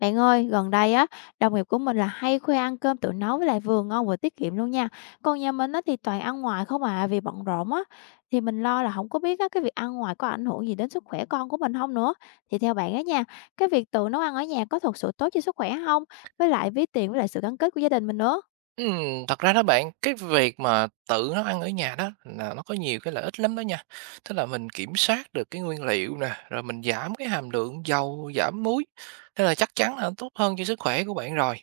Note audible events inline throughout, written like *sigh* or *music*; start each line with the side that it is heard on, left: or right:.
left: Bạn ơi, gần đây á, đồng nghiệp của mình là hay khoe ăn cơm tự nấu với lại vừa ngon vừa tiết kiệm luôn nha. Còn nhà mình á thì toàn ăn ngoài không à, vì bận rộn á. Thì mình lo là không có biết á, cái việc ăn ngoài có ảnh hưởng gì đến sức khỏe con của mình không nữa. Thì theo bạn á nha, cái việc tự nấu ăn ở nhà có thực sự tốt cho sức khỏe không? Với lại ví tiền với lại sự gắn kết của gia đình mình nữa.
right: Thật ra đó bạn, cái việc mà tự nấu ăn ở nhà đó là nó có nhiều cái lợi ích lắm đó nha. Tức là mình kiểm soát được cái nguyên liệu nè, rồi mình giảm cái hàm lượng dầu, giảm muối, thế là chắc chắn là tốt hơn cho sức khỏe của bạn rồi.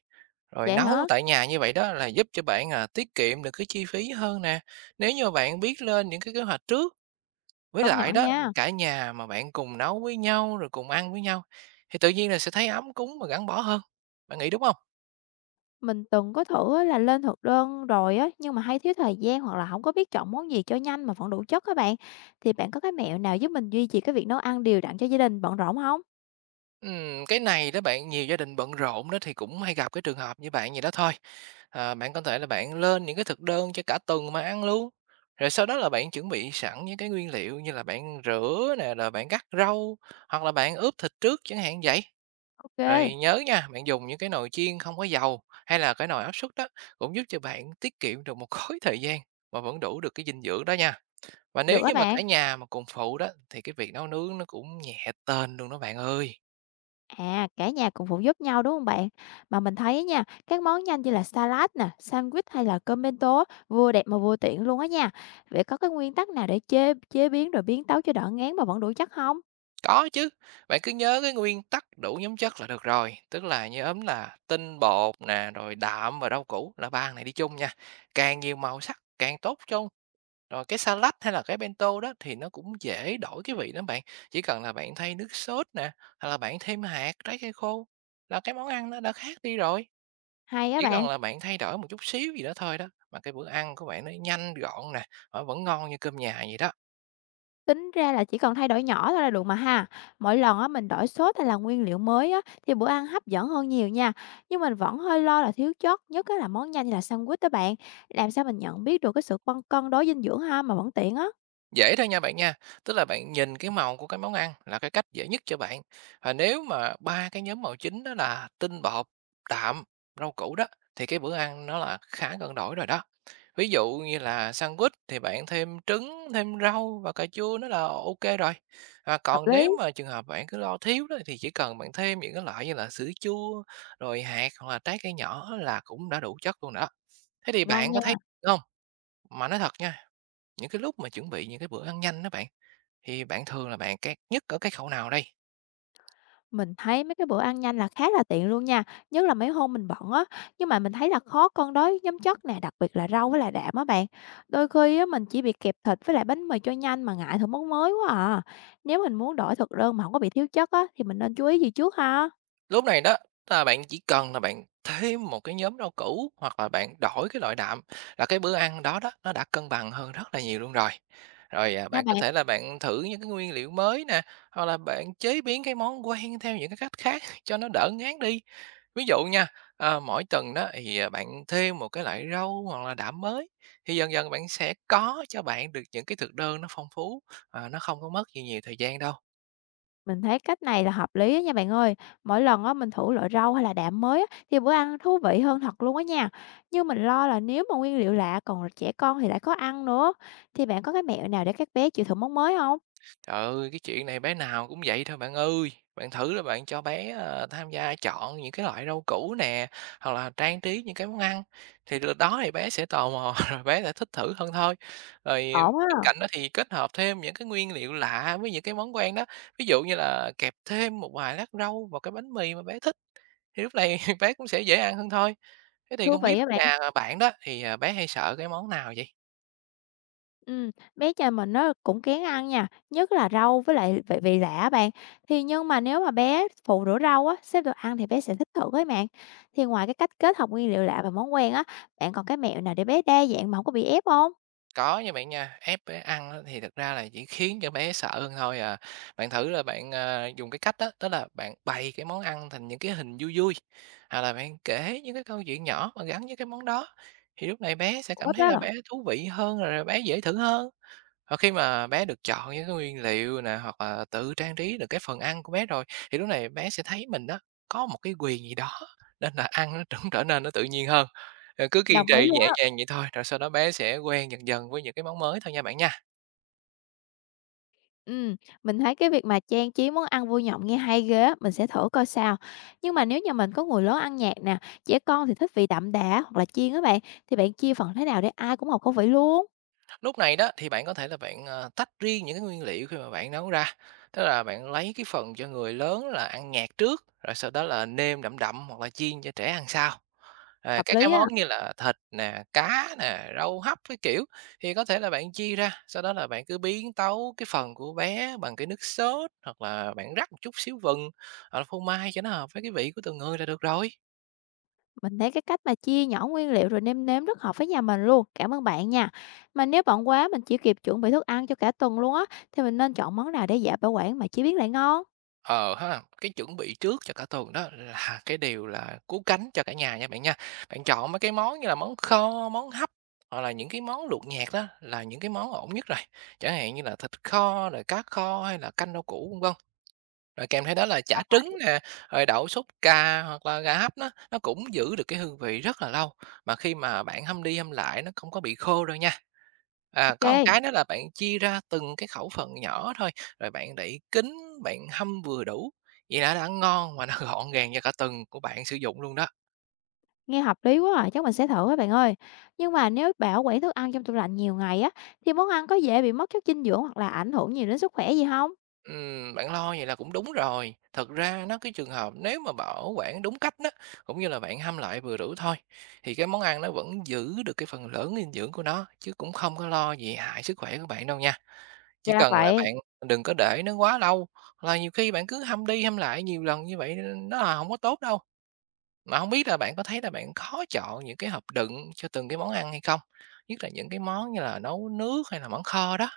right: Rồi
left: Vậy
right: nấu
left: hả?
right: tại nhà như vậy đó là giúp cho bạn, tiết kiệm được cái chi phí hơn nè, nếu như bạn biết lên những cái kế hoạch trước. Với
left: Công
right: lại
left: nhận
right: đó,
left: nha.
right: cả nhà mà bạn cùng nấu với nhau, rồi cùng ăn với nhau thì tự nhiên là sẽ thấy ấm cúng và gắn bó hơn. Bạn nghĩ đúng không?
left: Mình từng có thử á là lên thực đơn rồi á, nhưng mà hay thiếu thời gian hoặc là không có biết chọn món gì cho nhanh mà vẫn đủ chất các bạn. Thì bạn có cái mẹo nào giúp mình duy trì cái việc nấu ăn đều đặn cho gia đình bận rộn không?
right: Cái này đó bạn, nhiều gia đình bận rộn đó thì cũng hay gặp cái trường hợp như bạn vậy đó thôi. Bạn có thể là bạn lên những cái thực đơn cho cả tuần mà ăn luôn. Rồi sau đó là bạn chuẩn bị sẵn những cái nguyên liệu như là bạn rửa nè, rồi bạn cắt rau hoặc là bạn ướp thịt trước chẳng hạn vậy. Rồi
left: OK.
right: nhớ nha, bạn dùng những cái nồi chiên không có dầu hay là cái nồi áp suất đó cũng giúp cho bạn tiết kiệm được một *laughs* khối thời gian mà vẫn đủ được cái dinh dưỡng đó nha. Và nếu
left: Được các
right: như mà cả
left: bạn.
right: nhà mà cùng phụ đó thì cái việc nấu nướng nó cũng nhẹ tên luôn đó bạn ơi.
left: À, cả nhà cùng phụ giúp nhau, đúng không bạn? Mà mình thấy nha, các món nhanh như là salad nè, sandwich hay là cơm bento á, vừa đẹp mà vừa tiện luôn á nha. Vậy có cái nguyên tắc nào để chế chế biến rồi biến tấu cho đỡ ngán mà vẫn đủ chất không?
right: Có chứ, bạn cứ nhớ cái nguyên tắc đủ nhóm chất là được rồi, tức là nhóm là tinh bột nè, rồi đạm và rau củ là ba này đi chung nha. Càng nhiều màu sắc càng tốt chung. Rồi cái salad hay là cái bento đó thì nó cũng dễ đổi cái vị lắm bạn. Chỉ cần là bạn thay nước sốt nè, hay là bạn thêm hạt, trái cây khô là cái món ăn nó đã khác đi rồi.
left: Hay á
right: Chỉ cần
left: bạn.
right: là bạn thay đổi một chút xíu gì đó thôi đó mà cái bữa ăn của bạn nó nhanh gọn nè, mà vẫn ngon như cơm nhà vậy đó.
left: Tính ra là chỉ còn thay đổi nhỏ thôi là được mà ha. Mỗi lần á mình đổi sốt hay là nguyên liệu mới á thì bữa ăn hấp dẫn hơn nhiều nha. Nhưng mình vẫn hơi lo là thiếu chất, nhất á là món nhanh như là sandwich đó bạn. Làm sao mình nhận biết được cái sự cân cân đối dinh dưỡng ha mà vẫn tiện á?
right: Dễ thôi nha bạn nha, tức là bạn nhìn cái màu của cái món ăn là cái cách dễ nhất cho bạn. Và nếu mà ba cái nhóm màu chính đó là tinh bột, đạm, rau củ đó thì cái bữa ăn nó là khá cân đối rồi đó. Ví dụ như là sandwich thì bạn thêm trứng, thêm rau và cà chua nó là ok rồi.
left: Hợp
right: Còn nếu
left: lý.
right: mà trường hợp bạn cứ lo thiếu đó thì chỉ cần bạn thêm những cái loại như là sữa chua, rồi hạt hoặc là trái cây nhỏ là cũng đã đủ chất luôn đó. Thế thì
left: Ngon
right: bạn có thấy
left: nha.
right: không? Mà nói thật nha, những cái lúc mà chuẩn bị những cái bữa ăn nhanh đó bạn thì bạn thường là bạn cay nhất ở cái khâu nào đây?
left: Mình thấy mấy cái bữa ăn nhanh là khá là tiện luôn nha, nhất là mấy hôm mình bận á, nhưng mà mình thấy là khó cân đối nhóm chất nè, đặc biệt là rau với lại đạm á bạn. Đôi khi á mình chỉ bị kẹp thịt với lại bánh mì cho nhanh mà ngại thử món mới quá à. Nếu mình muốn đổi thực đơn mà không có bị thiếu chất á thì mình nên chú ý gì trước ha?
right: Lúc này đó, là bạn chỉ cần là bạn thêm một cái nhóm rau củ hoặc là bạn đổi cái loại đạm là cái bữa ăn đó đó, nó đã cân bằng hơn rất là nhiều luôn rồi. Rồi,
left: Nha
right: bạn có
left: bạn,
right: thể là bạn thử những cái nguyên liệu mới nè, hoặc là bạn chế biến cái món quen theo những cái cách khác *laughs* cho nó đỡ ngán đi. Ví dụ nha, mỗi tuần đó thì, bạn thêm một cái loại rau hoặc là đạm mới, thì dần dần bạn sẽ có cho bạn được những cái thực đơn nó phong phú, nó không có mất gì nhiều thời gian đâu.
left: mình thấy cách này là hợp lý á nha bạn ơi. Mỗi lần á mình thử loại rau hay là đạm mới á thì bữa ăn thú vị hơn thật luôn á nha. Nhưng mình lo là nếu mà nguyên liệu lạ còn trẻ con thì lại có ăn nữa. Thì bạn có cái mẹo nào để các bé chịu thử món mới không?
right: Trời ơi, cái chuyện này bé nào cũng vậy thôi bạn ơi. Bạn thử là bạn cho bé, tham gia chọn những cái loại rau củ nè, hoặc là trang trí những cái món ăn, thì từ đó thì bé sẽ tò mò *laughs* rồi bé sẽ thích thử hơn thôi. Rồi
left: Ổn ha!
right: bên cạnh đó thì kết hợp thêm những cái nguyên liệu lạ với những cái món quen đó, ví dụ như là kẹp thêm một vài lát rau vào cái bánh mì mà bé thích, thì lúc này *laughs* bé cũng sẽ dễ ăn hơn thôi. Thế thì
left: Thú
right: không biết
left: vị á bạn.
right: nhà bạn đó thì, bé hay sợ cái món nào vậy?
left: Ừ, bé nhà mình nó cũng kén ăn nha, nhất là rau với lại vị vị lạ á bạn. Thì nhưng mà nếu mà bé phụ rửa rau á, xếp đồ ăn thì bé sẽ thích thử ấy bạn. Thì ngoài cái cách kết hợp nguyên liệu lạ và món quen á, bạn còn cái mẹo nào để bé đa dạng mà không có bị ép không?
right: Có nha bạn nha, ép bé ăn á thì thực ra là chỉ khiến cho bé sợ hơn thôi à. Bạn thử là bạn, dùng cái cách đó tức là bạn bày cái món ăn thành những cái hình vui vui, hoặc là bạn kể những cái câu chuyện nhỏ mà gắn với cái món đó, thì lúc này bé sẽ
left: Có
right: cảm thấy là
left: đó.
right: bé thú vị hơn, rồi bé dễ thử hơn. Ờ, khi mà bé được chọn những cái nguyên liệu nè, hoặc là tự trang trí được cái phần ăn của bé rồi, thì lúc này bé sẽ thấy mình đó có một cái quyền gì đó, nên là ăn nó cũng trở nên nó tự nhiên hơn. Ờ, cứ kiên
left: Đồng ý
right: trì
left: luôn
right: nhẹ
left: á.
right: nhàng vậy thôi, rồi sau đó bé sẽ quen dần dần với những cái món mới thôi nha bạn nha.
left: Ừ, mình thấy cái việc mà trang trí món ăn vui nhộn nghe hay ghê á, mình sẽ thử coi sao. Nhưng mà nếu nhà mình có người lớn ăn nhạt nè, trẻ con thì thích vị đậm đà hoặc là chiên á bạn, thì bạn chia phần thế nào để ai cũng hợp khẩu vị luôn?
right: Lúc này đó thì bạn có thể là bạn, tách riêng những cái nguyên liệu khi mà bạn nấu ra, tức là bạn lấy cái phần cho người lớn là ăn nhạt trước, rồi sau đó là nêm đậm đậm hoặc là chiên cho trẻ ăn sau.
left: Hợp
right: Các cái
left: lý á.
right: món như là thịt nè, cá nè, rau hấp cái kiểu thì có thể là bạn chia ra, sau đó là bạn cứ biến tấu cái phần của bé bằng cái nước sốt, hoặc là bạn rắc một chút xíu vừng, hoặc là phô mai cho nó hợp với cái vị của từng người là được rồi.
left: Mình thấy cái cách mà chia nhỏ nguyên liệu rồi nêm nếm rất hợp với nhà mình luôn. Cảm ơn bạn nha. Mà nếu bận quá mình chỉ kịp chuẩn bị thức ăn cho cả tuần luôn á, thì mình nên chọn món nào để dễ bảo quản mà chỉ biết lại ngon?
right: Ờ ha, cái chuẩn bị trước cho cả tuần đó là cái điều là cứu cánh cho cả nhà nha. Bạn chọn mấy cái món như là món kho, món hấp hoặc là những cái món luộc nhạt đó là những cái món ổn nhất rồi. Chẳng hạn như là thịt kho, rồi cá kho hay là canh rau củ vân vân. Rồi kèm theo đó là chả trứng nè, rồi đậu sốt ca hoặc là gà hấp nó cũng giữ được cái hương vị rất là lâu, mà khi mà bạn hâm đi hâm lại nó không có bị khô đâu nha. Có một
left: Ok,
right: cái đó là bạn chia ra từng cái khẩu phần nhỏ thôi, rồi bạn đậy kín, bạn hâm vừa đủ, vậy là đã ăn ngon mà nó *laughs* gọn gàng cho cả tuần của bạn sử dụng luôn đó.
left: nghe hợp lý quá à, chắc mình sẽ thử á bạn ơi. Nhưng mà nếu bảo quản thức ăn trong tủ lạnh nhiều ngày á, thì món ăn có dễ bị mất chất dinh dưỡng hoặc là ảnh hưởng nhiều đến sức khỏe gì không?
right: Bạn lo vậy là cũng đúng rồi. Thật ra nó cái trường hợp nếu mà bảo quản đúng cách đó, cũng như là bạn hâm lại vừa đủ thôi, thì cái món ăn nó vẫn giữ được cái phần lớn dinh dưỡng của nó, chứ cũng không có lo gì hại sức khỏe của bạn đâu nha. Chỉ
left: Ra
right: cần là
left: vậy.
right: bạn đừng có để nó quá lâu, là nhiều khi bạn cứ hâm đi hâm lại nhiều lần như vậy nó là không có tốt đâu. Mà không biết là bạn có thấy là bạn khó chọn những cái hộp đựng cho từng cái món ăn hay không? Nhất là những cái món như là nấu nước hay là món kho đó.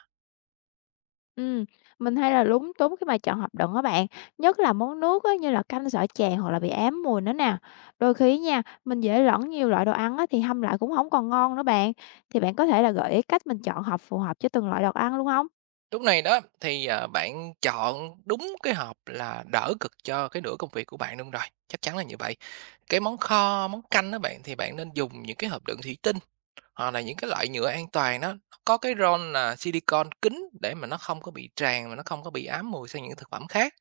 left: Ừm, mình hay là lúng túng khi mà chọn hộp đựng á bạn, nhất là món nước á, như là canh sở chè hoặc là bị ám mùi nữa nè. Đôi khi nha, mình dễ lẫn nhiều loại đồ ăn á, thì hâm lại cũng không còn ngon nữa bạn. Thì bạn có thể là gợi ý cách mình chọn hộp phù hợp cho từng loại đồ ăn luôn không?
right: Lúc này đó thì, bạn chọn đúng cái hộp là đỡ cực cho cái nửa công việc của bạn luôn rồi, chắc chắn là như vậy. Cái món kho, món canh đó bạn, thì bạn nên dùng những cái hộp đựng thủy tinh hoặc là những cái loại nhựa an toàn nó có cái ron là silicon kín để mà nó không có bị tràn, mà nó không có bị ám mùi sang những thực phẩm khác.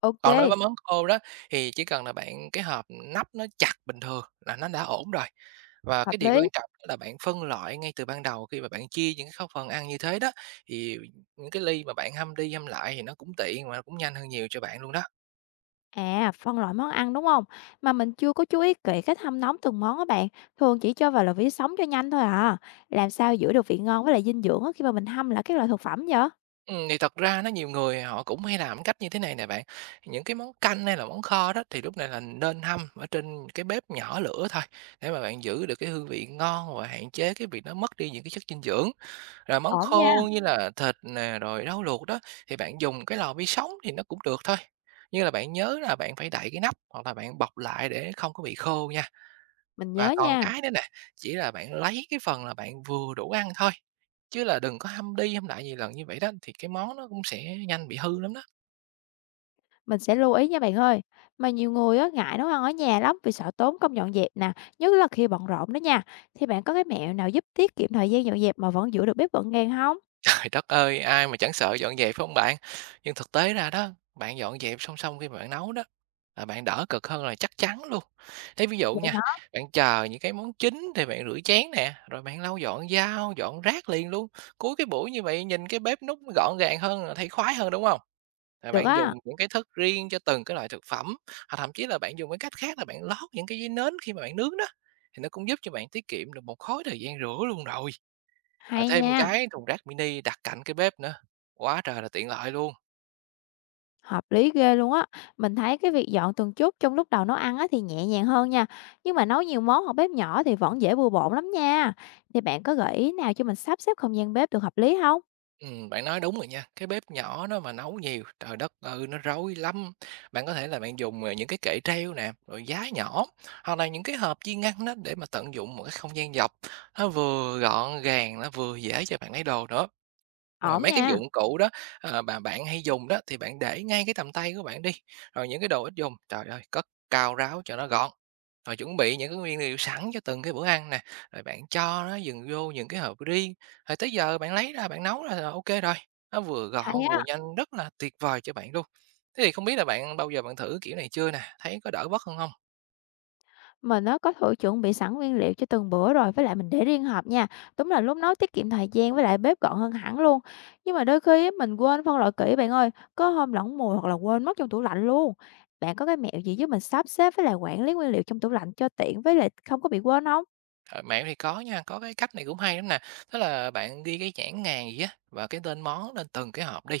left: Ok,
right: Còn đối với món khô đó thì chỉ cần là bạn cái hộp nắp nó chặt bình thường là nó đã ổn rồi. Và
left: hợp
right: cái điều
left: lý.
right: quan trọng đó là bạn phân loại ngay từ ban đầu khi mà bạn chia những cái khẩu phần ăn như thế đó, thì những cái ly mà bạn hâm đi hâm lại thì nó cũng tiện mà nó cũng nhanh hơn nhiều cho bạn luôn đó.
left: À, phân loại món ăn, đúng không? Mà mình chưa có chú ý kỹ cách hâm nóng từng món á bạn, thường chỉ cho vào lò vi sóng cho nhanh thôi à. Làm sao giữ được vị ngon với lại dinh dưỡng á, khi mà mình hâm lại các loại thực phẩm vậy?
right: Thì thật ra nó nhiều người họ cũng hay làm cách như thế này nè bạn. Những cái món canh hay là món kho đó thì lúc này là nên hâm ở trên cái bếp nhỏ lửa thôi để mà bạn giữ được cái hương vị ngon và hạn chế cái việc nó mất đi những cái chất dinh dưỡng. Rồi món
left: Ổn nha,
right: khô như là thịt nè, rồi rau luộc đó, thì bạn dùng cái lò vi sóng thì nó cũng được thôi, nhưng là bạn nhớ là bạn phải đậy cái nắp hoặc là bạn bọc lại để không có bị khô nha.
left: mình
right: Và
left: nhớ
right: còn
left: nha.
right: cái nữa nè, chỉ là bạn lấy cái phần là bạn vừa đủ ăn thôi, chứ là đừng có hâm đi hâm lại nhiều lần như vậy đó, thì cái món nó cũng sẽ nhanh bị hư lắm đó.
left: Mình sẽ lưu ý nha bạn ơi. Mà nhiều người á, ngại nấu ăn ở nhà lắm vì sợ tốn công dọn dẹp nè, nhất là khi bận rộn đó nha. Thì bạn có cái mẹo nào giúp tiết kiệm thời gian dọn dẹp mà vẫn giữ được bếp gọn gàng không?
right: Trời đất ơi, ai mà chẳng sợ dọn dẹp phải hông bạn? Nhưng thực tế ra đó, bạn dọn dẹp song song khi mà bạn nấu đó, là bạn đỡ cực hơn là chắc chắn luôn. Lấy ví dụ
left: Vậy
right: nha,
left: hả?
right: bạn chờ những cái món chính thì bạn rửa chén nè, rồi bạn lau dọn dao, dọn rác liền luôn. Cuối cái buổi như vậy nhìn cái bếp núc gọn gàng hơn là thấy khoái hơn, đúng không? Rồi
left: Được
right: bạn dùng
left: á,
right: những cái thức riêng cho từng cái loại thực phẩm, hoặc thậm chí là bạn dùng cái cách khác là bạn lót những cái giấy nến khi mà bạn nướng đó, thì nó cũng giúp cho bạn tiết kiệm được một khối thời gian rửa luôn rồi. À,
left: hay
right: thêm một
left: nha,
right: cái thùng rác mini đặt cạnh cái bếp nữa, quá trời là tiện lợi luôn.
left: hợp lý ghê luôn á. Mình thấy cái việc dọn từng chút trong lúc đầu nấu ăn á, thì nhẹ nhàng hơn nha. Nhưng mà nấu nhiều món hoặc bếp nhỏ thì vẫn dễ bừa bộn lắm nha. Thì bạn có gợi ý nào cho mình sắp xếp không gian bếp được hợp lý không?
right: Bạn nói đúng rồi nha, cái bếp nhỏ nó mà nấu nhiều, trời đất ơi nó rối lắm. Bạn có thể là bạn dùng những cái kệ treo nè, rồi giá nhỏ, hoặc là những cái hộp chiên ngăn đó để mà tận dụng một cái không gian dọc, nó vừa gọn gàng, nó vừa dễ cho bạn lấy đồ nữa. Rồi
left: Ổn
right: mấy cái
left: nha,
right: dụng cụ đó, mà bạn hay dùng đó thì bạn để ngay cái tầm tay của bạn đi, rồi những cái đồ ít dùng, trời ơi, cất cao ráo cho nó gọn. Rồi chuẩn bị những cái nguyên liệu sẵn cho từng cái bữa ăn nè, rồi bạn cho nó dừng vô những cái hộp riêng, rồi tới giờ bạn lấy ra bạn nấu là ô rồi, nó vừa
left: hay
right: gọn
left: á.
right: vừa nhanh, rất là tuyệt vời cho bạn luôn. Thế thì không biết là bạn bao giờ bạn thử kiểu này chưa nè? Thấy có đỡ bất hơn không?
left: Mình nó có thử chuẩn bị sẵn nguyên liệu cho từng bữa rồi, với lại mình để riêng hộp nha. Đúng là lúc nấu tiết kiệm thời gian với lại bếp gọn hơn hẳn luôn. Nhưng mà đôi khi á, mình quên phân loại kỹ bạn ơi, có hôm lỏng mùi hoặc là quên mất trong tủ lạnh luôn. Bạn có cái mẹo gì giúp mình sắp xếp với lại quản lý nguyên liệu trong tủ lạnh cho tiện với lại không có bị quên không?
right: Ờ, mẹo thì có nha, có cái cách này cũng hay lắm nè, tức là bạn ghi cái nhãn hàng gì á và cái tên món lên từng cái hộp đi.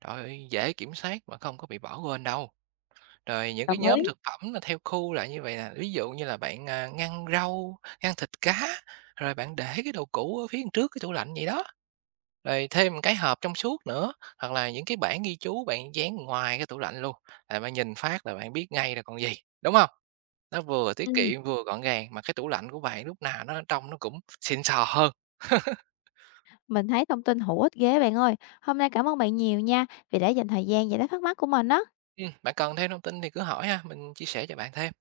right: Trời ơi, dễ kiểm soát mà không có bị bỏ quên đâu. Rồi những cái
left: Đồng ý.
right: nhóm thực phẩm là theo khu lại như vậy nè, ví dụ như là bạn, à, ngăn rau, ngăn thịt cá, rồi bạn để cái đồ cũ ở phía trước cái tủ lạnh vậy đó. Rồi thêm một cái hộp trong suốt nữa, hoặc là những cái bảng ghi chú bạn dán ngoài cái tủ lạnh luôn, là bạn nhìn phát là bạn biết ngay là còn gì, đúng không? Nó vừa
left: Ừ.
right: tiết kiệm, vừa gọn gàng, mà cái tủ lạnh của bạn lúc nào nó trong nó cũng xịn sò hơn.
left: Mình thấy thông tin hữu ích ghê bạn ơi. Hôm nay cảm ơn bạn nhiều nha vì đã dành thời gian giải đáp thắc mắc của mình đó.
right: Bạn cần thêm thông tin thì cứ hỏi ha, mình chia sẻ cho bạn thêm.